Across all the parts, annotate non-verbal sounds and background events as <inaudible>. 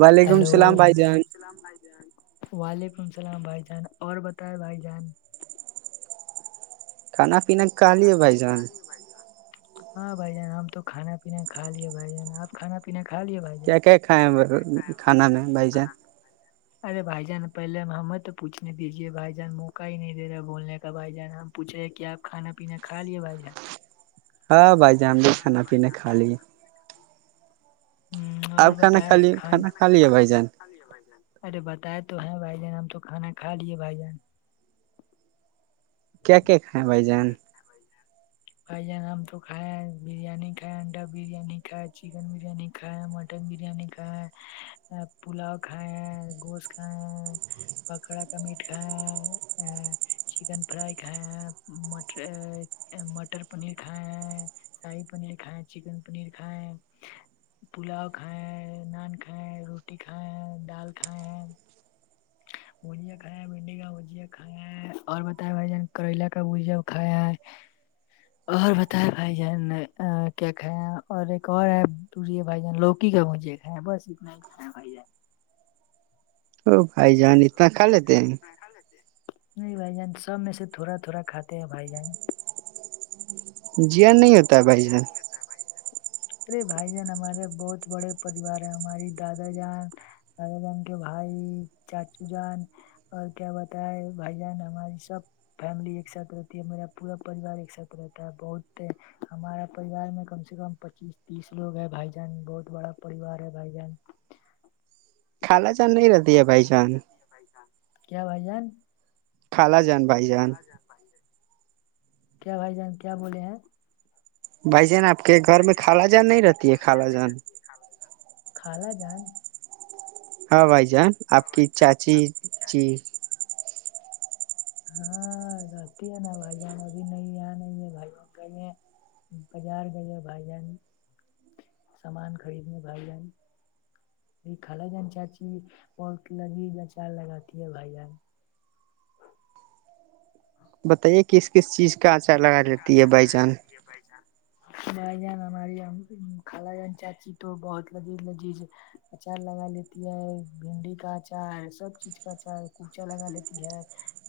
وعلیکم ہلو السلام بھائی وعلیکم جان اللام- وعلیکم السلام بھائی جان اور بتائے بھائی جان- کھانا پینا کھا کھان لیے پنا بھائی جان چاہالی ہو بائا- ہاں بھائی جان ہم تو کھانا پینا کا لیے بھائی جان آپ کانا پیینا کھا لیے بھائی- جان کیا کیا کھائے ہیں کھانا میں بھائی جان ارے بھائی جان پہلے ہمیں تو پوھنے دیجیے بھائی جان موقع ہی نہیں دے رہے بولنے کا بھائی جان ہم پوچھے ہیں کیا آپھانا پینا کھا لے بھائی ہاں بائی جام گے کانا پیینا کا لیی ہ اور آپ کھانا بتائے کھا لیے کھانا کھا ک لیے بھائی اب جان بھ ج ارے بتائے تو ہیں بھائی جان ہم تو کھانا کھا لیے بھائی جان کیا کیا کھیں بھائی جان ک بائیے بھائی جان ہم تو کھائے ہیں بریانی کھائے انڈا بریانی کھائے چکن بریانی کھ کھا ہے مٹن بریانی کھا ہے پلاؤ کھا ہے گوشت کھاائے ہے پکوڑا کا میٹ ک چکن فرائی کھائے ہیں مٹر مٹر پنیر کھائے ہیں شاہی پنیر کھائےیں چکن پنیر کھیں پلاؤ کھائیں نان کھائیں روٹی کھائیں دال کھائیں بھیا کایا بنڈی گا بجیا کا اور بتاائے بھائی جان کریلا کا بجا کھایا ہے اور بتائے بھائی جان کیا کھا اور ایک اور ہےے بھائی جان لوکی کا مجھے ہ بس اتنا ہی کھ ہو جائے ا بھائی جان اتنا کھا لیتے ہیں خال جے نہیں بھائی جان سب میں سے تھوڑا تھوڑا کھاتے ہیں بھائی جان جیر نہیں ہو جی نہیں ہوتا ہے بھائی ارے بھائی جان ہمارے بہت بڑے پریوار ہیں ہماری دادا جان دادا جن کے بھائی چاچو جان اور کیا بتائے بھائی جان ہماری سب فیملی ایک ساتھ رہتی ہے میرا پورا پریوار ایک ساتھ رہتا ہے بہت ہمارا پریوار میں کم سے کم پچیس تیس لوگ ہے بھائی جان بہت بڑا پریوار ہے بھائی جان خھالا چا ارا بھ کیا بھائی جان خالا جان بائی جان کیا بھائی جان کیا بولے ہیں بھائی جان آپ کے گھر میں خالا جان نہیں رہتی ہے خالا جان خالا جان ہاں بھائی جان آپ کی چاچی جی ہاں رہتی ہے نا بھائی جان ابھی نہیں یہاں نہیں ہے بھائی جان کہیں ہیں بازار گائیے بائی جان سامان خریدنا بائی جان یہ کال جان چاچی پٹ لگی ج چار لگاتی ہے بھائی جان بتائیے کس کس چیز کا آچار لگا لیتی ہے بائی جان وہ خ جان ہماری خال جان چاچی تو بہت لذیذ لذیذ اچار لگا لیتی ہے بھنڈی کا اچار سب چیز کا اچار کچا لگا لیتی ہے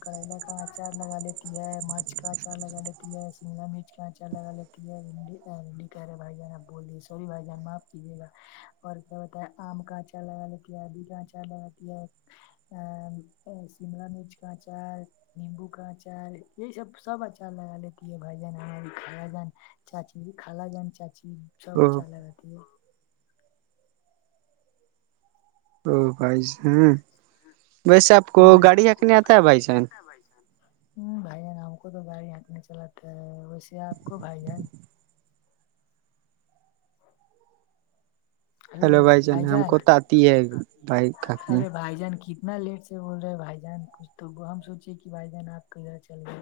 کریلا کا اچار لگا لیتی ہے مٹ کا اچار لگا لیتی ہے سگا مرچ کا اچار لگا لیتی ہےڈینڈی کہہ رہے بھائی جان آب بول دی سوری بھائی جان معاف کیجیے گا اور کیا بتا ہے آم کاچا لگا لیتی ہے آدی کا آچا لگی ہے ا سیملا مرچ کا آچار نیمبو کا آچار یہ سب سب اچھا لگا لیتی بائی جان ہمیں بھی خالا جان چاچی بھی خالا جان چاچی بھی ش او اچان لگ رہتی ہے او بھائی جان ویسے آپ کو گاڑی چھنکنے آتا ہے بھائی جان ب چانس ہ بھائی جان ہم کو تو گاڑی ہنٹنے چلاتے ہے ویسے آپ کو بھائی جان ہیلو بھائی ہم جان کو تو آتی ہے بھائی کھکنے ارے بھائی جان کی ات لیٹ سے بول رہے ہیں بھائی جان کچھ تو ہم سوچے کہ بھائی جان آپ ک ادھر چل گئے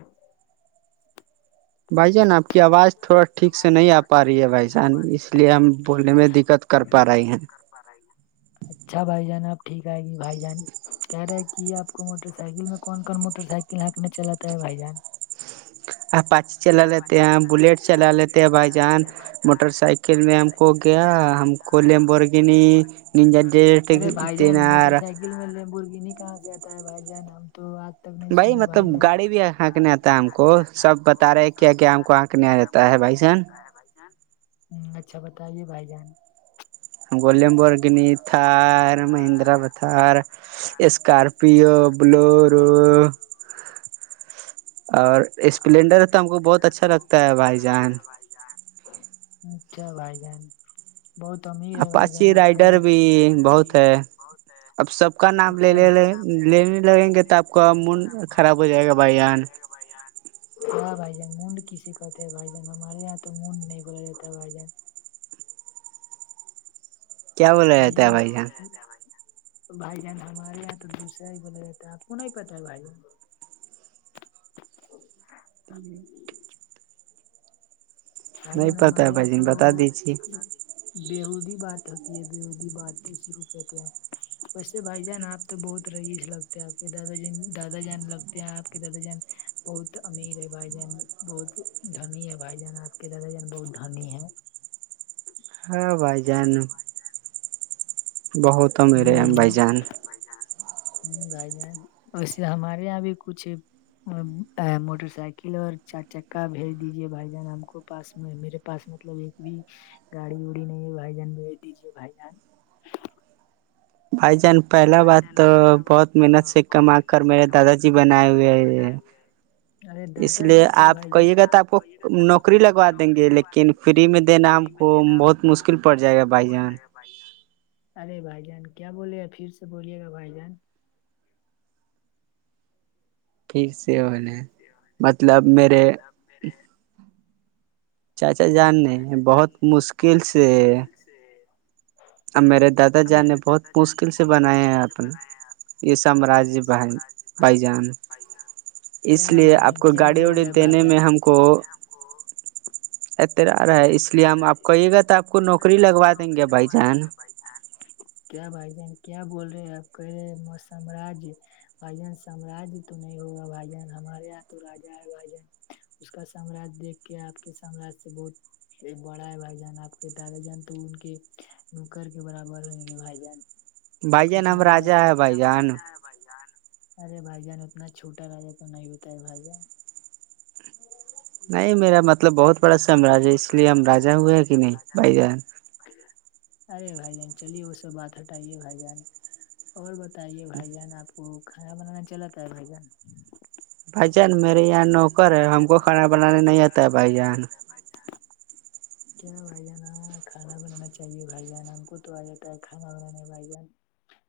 بھائی جان آپ کی آواز تھوڑا ٹھیک سے نہیں آ پا رہی ہے بھائی جان اس لیے ہم بولنے میں دقت کر پا رہے ہیں اچھا بھائی جان اب ٹھیک آئے گی بھائی جان کہہ رہے ہے کہ آپ کو موٹر سائیکل میں کون کون موٹر سائیکل ہاننکنا چلاتا ہے بھائی جان آ پاچ چلا لیتے ہیں بلیٹ چلا لیتے ہیں بائی جان موٹر سائیکل میں ہم کو کیا ہم کولی ہم بورگ نہیں نجر ڈٹ تینار مرگی نہیں کہاں سے آتا ہے بھائی جان ہم تو آ بھائی مطلب گاڑی بھی ہھیکنے آتا ہے ہم کو سب بتا رہے کیا کیا ہم کو آنکھنے آ رہتا ہے بھائی سان بھائی جان ہ اچھا بتائیے بھائی جان گلیم بورگنی تھار مہندرا پ تھار اسکارپیو بلورو اور اور اسپلینڈر تو ہم کو بہت اسپلینڈر س اچھا ہم لگتا بہت ہے اچھا بھائی لگتا جان ہے بھائی یہار اچھا بھائی جان بہت امیر ہے بھائی جان اپاچی آپ کے ر رائڈر بھی رائڈر بھی بہت ہے ب اب سب کا نام اچ لے لے کا نام لے لے لیں لینے لگیں گے ل تو آپ کا لگیں گے تو من آپ کا خراب ہو مون جائے گا بھائی خراب ہو جان جائے گا <unintelligible> ہاں بھائی جان مونڈ کسی کہتے ہیں بھائی جان ہمارے یہاں تو موننڈ نہیں بولا جاتا ہے بھائی جان کیا بولا بھائی جاتا ہے جان بھائی جان ہمارے یہاں تو دوسرے ہی بولے آپ کو نہیں پتہ ہے بھائی جان <unintelligible> آئی ج نہیں نا پتا ہے ہمارے یہاں بھائی تو جان بتا دیجیے بیہودی بات ہوتی ہے بیہودی بات اسی کو کہتے ہیں ویسے بھائی جان آپ تو بہت رہئیس لگتے ہیں آپ کے دادا ج دادا جان لگتے ہیں آپ کے دادا جان بہت امیر ہے بھائی جان بہت دھنی ہے بھائی جان آپ کہ د جانا بہت دھنی ہے <unintelligible> <unintelligible> بہت ا میرے ہیں ہم بھ جان بائی جا بھائی جان ویسے ہمارے یہاں بھی کچھ موٹر سائیکل اور چار چکا بھیج دیجیے بھائی جان ہم کو پاس میں میرے پاس مطلب ایک بھی گاڑی وڑی نہیں ہے بھائی جان بھیج دیجے بھائی جان بھ جان پہلا بات تو بہت محنت سے کم آ کر میرے دادا جی بنائے ہوئے ارے اس دادا لیے جی کیا آپ بھائی جان کہیے گا تو آپ کو نوکری لگوا دیں گے لیکن فری میں دینا ہم کو بہت مشکل پڑ جائے گا بھائی جان ارے بھائی جان کیا بولے گا پھر سے بولیے گا بھائی جان پھیک سے ہونے مطلب میرے بیر چاچا جان نے بہت مشکل سے <unintelligible> اب میرے دادا جان نے بہت مشکل سے بنایا ہیں اپنا ارے یہ سامراجیہ بہ بائیجان اس کیا لیے بھائی آپ جان کو کیا گاڑی بول ووڑی رہے ہیں بھائی دینے میں جان ہم کو اتر رہا ہے اس لیے ہم آپ کہیے گا تو آپ کو نوکری لگوا دیں گے بھائی جان بھ کیا بھائی جان کیا بول رہے آپ کہہ رہے م سامراج بھائی جان سامراجیہ تو نہیں ہوگا بھائی جان ہمارے یہاں تو راجا ہے بھائی جن اس کا سامراج دیکھ کے آپ کے سامراج سے بہت ایک بڑا ہے بھائی جان آپ کے دادا جان تو ان کے نکر کے برابر ہویں گے بھائی جان بھائی جان کتنا ہم بڑا راجا ہے سجے بھائی نام جان رجا ہے بھان ارے بھ جان اتنا چھوٹا کرے تو نہیں ہوتا ہے بھائی جان <unintelligible> نہیں میرا مطلب بہت بڑا سمراج ہے اس لیے ہم راجا ہوئے ہے کہ نہیں بھائی جان ارے بھائی جان چلیے وہ سب بات ہٹائیے بھائی جان اور بتائیے بھائی جان آپ کو کھانا بنانا چلتا ہے بھائی جان بھائی جان میرے یہاں نوکر ہے ہم کو کھانا بنانے نہیں آتا ہے بھائی جان <unintelligible> کیا بھائی جاناں کھانا بنانا چاہیے بھائی جان ہم کو تو آ جاتا ہے کھانا بنانا بھائی جان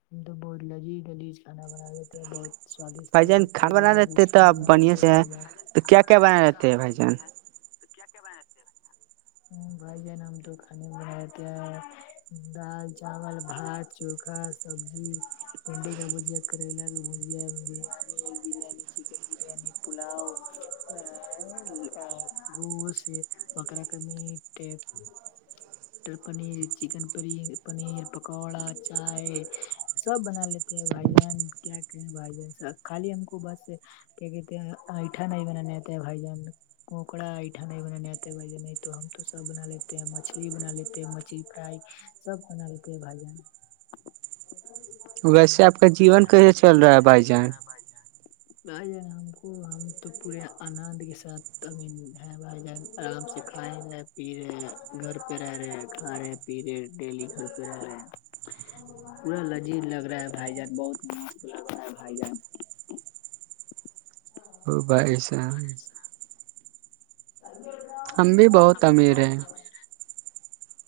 ہم تو بہت لذیذ لذج کھانا بنا لیتے ہیں بہت سوادیشٹ بھائی واد جان کھانا لگی بنا لذی لیتے تو کانا آپ بنال بڑھیا تھ سے ہیں بجان تو کیا کیا بنائے رہتے بھ جان تو کیا کیا بنتے ب بھ جن ہم تو کانے بن ہیں دال چاول بھات چوکھا سبزی کھنڈے کا بجیا کریلا بھجیا بریانی ایک بریانی چکن بریانی پلاؤ گوس وغرہ کرمی تھ مٹر پنیر چکن پ پنیر پکوڑا چائے سب بنا لیتے ہیں بھائی جان کیا کہ بھائی جان سب خالی ہم کو بس کہک اٹا نہیں بن نہیںتے ہیں بھائی جان اکا اٹھا نہیں بننے آتے بھائی نہیں ہم تو سب بنا لیتے ہیں مچھلی بنا لیتے مچلی فرائی سب کھان لیتے ہے بھجن ویسے آپ کا جیون کیسے چل رہا ہے بھائی جان ج ہم کو ہم تو پورے آنند کے ساتھ ابھی بائی جائے آرام سے کھائے جائے پی رہے گھر پہ رہ رہے کھا رہے پی رہے ڈیلی گھر پہ رہ رہے پورا لذیذ لگ رہا ہے بھائی جان بہت مست لگ رہا ہے بھائی جان ہو بھائیس ہم بھی بہت امیرے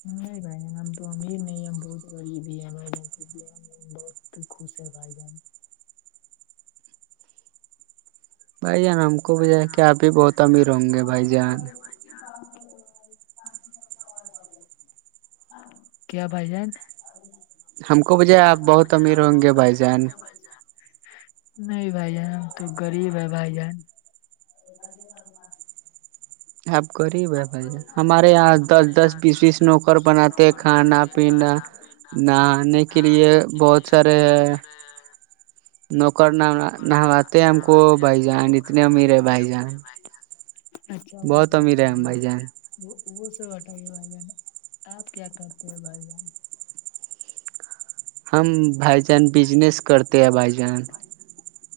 نہیں بھائی جن ہم تو امیر نہیں ہم بہت غریب ہی ہم بھی بہت خوش ہے بائ گن بھائی جان ہم کو بجائے کہ آپ بھی بہت امیر ہوں گے بھائی جان کیا بھائی جان <unintelligible> ہم کو بجھے آپ بہت امیر ہوں گے بھائی جان پ جہ نہیں بھائی جان تو غریب ہے بھائی جان <unintelligible> آپ غریب ہے بھائی جان ہمارے یہاں ہمارے دس دس یہاں بیس بیس دس نوکر پیسس نوک بناتے کھانا بناتتے کھڈا پینا پ نہ نہانے نہ کے لیے لیکن یہ بہت سارے بہت سارے نوکر نام نہواتے ہم کو بھائی جان اتنے امیر ہے بھائی جان اچھا وہ س امبائی جان وہ وہ سے بتائیے بھائی جان آپ کیا کرتے ہیں بھائی جان ہم بھائی جان بجنس کرتے ہیں بھائی جان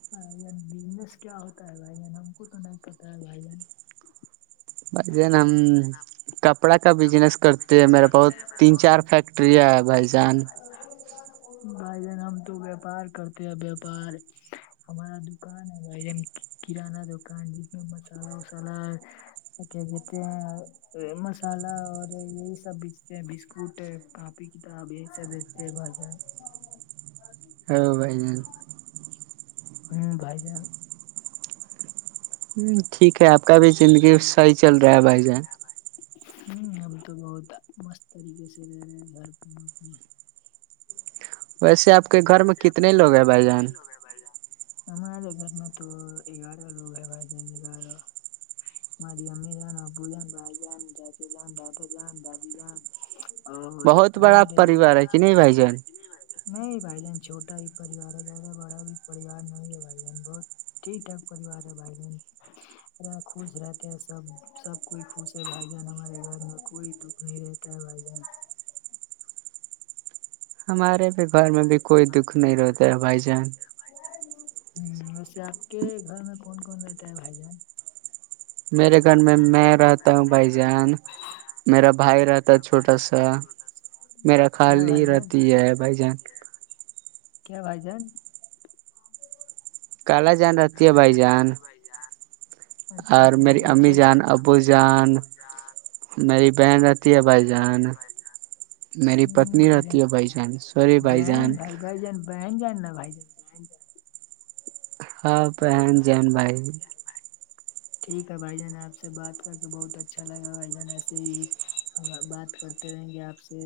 بائی بزنس کیا ہوتا ہے بھائی جن ہم کو تو نہیں پتا ہے بھائی جن بجے نم کپڑا کا بزنس کرتے ہیں میرے بہت تین چار فیکٹریاں ہے بھائی جان بھائی جان ہم تو ویاپار کرتے ہیں ویاپار ہمارا دکان ہے بھائی کران دکان جس میں مسالہ وسالہ <inaudible> مسالہ اور یہی سب بیچتے ہیں بسکٹ کاپی کتاب یہی سب بیچتے ہیں بھجا ہ <inaudible> ہاں بھائی جان ہمم بھائی جان جان ٹھیک ہے آپ کا بھی زندگی صحیح ہی چل رہا ہے بھائی جان ہ اب تو بہت مست طریقے سے رہ رہے ہیں گھر ویسے آپ کے گھر میں کتنے لوگ ہیں بھائی جان ہمارے گھر میں تو گیارہ لوگ ہیں بھائی جان گیارہ ہماری امی جان ابو جان بھائی جان چاچے جان دادا جان دادی جان اور بہت بڑا ہمارے ہمارے پریوار ہے کہ نہیں بھائی جان ہے نہیں بھائی بہن چھوٹا ہی پریوار ہے بڑا بڑا بھی پریوار نہیں ہے بھائی بن بہت ٹھیک ٹاک پریوار ہے بھائی بہن ا خوش رہتے ہیں سب سب کوئی خوش ہے بھائی جان ہمارے گھر میں کوئی دکھ نہیں رہتا ہے بھائی جان ہمارے بھی گھر میں بھی کوئی دکھ نہیں رہتا ہے بھائی جان ہ ویسے آپ کے گھر میں کون کون رہتا ہے بھائی جان میرے گھر میں میں رہتا ہوں بھائی جان میرا بھائی رہتا ہے ما بھائی چھوٹا سا رہتا چھوٹا سا میرا کیا خالی بھائی ہے رہتی ب بھائی رہتی جان ہے کیا بھائی جان کال جان رہتی ہے بھائی جان <inaudible> اچھا اور بھائی میری امی چل جان ابو جان میری بہن رہتی ہے بھائی جان میری پتنی رہتی ہے بھائی جان سوری بھائی جان بہن بھائی بھائی جان بہن جان نا بھائی جان ہاں پہن جین بھائی ٹھیک ہے بھائی جان آپ سے بات کر کے بہت اچھا لگا بھائی جان ایسے ہی بات کر رہیں گے آپ سے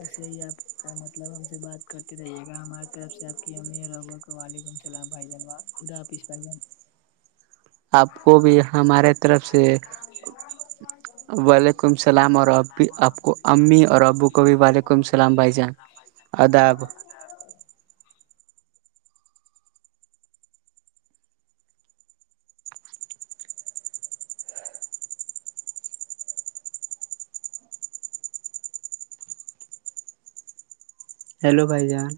ایسے ہی آپ کا مطلب ہم سے بات کرتے رہیے گا ہمار آپ سے آپکی امی اور ابو کو وعلیکم السلام بھائی جان خدا حافظ بھائی جان آپ کو بھی ہمارے طرف سے وعلیکم السلام اور اب بھی آپ کو امی اور ابو کو بھی وعلیکم السلام بھائی جان اداب <unintelligible> ہیلو بھائی جان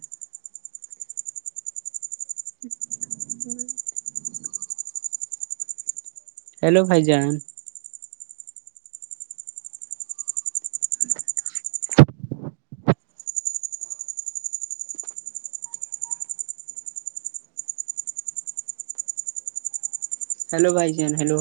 ہیلو بھائی جان ہیلو بھائی جان ہیلو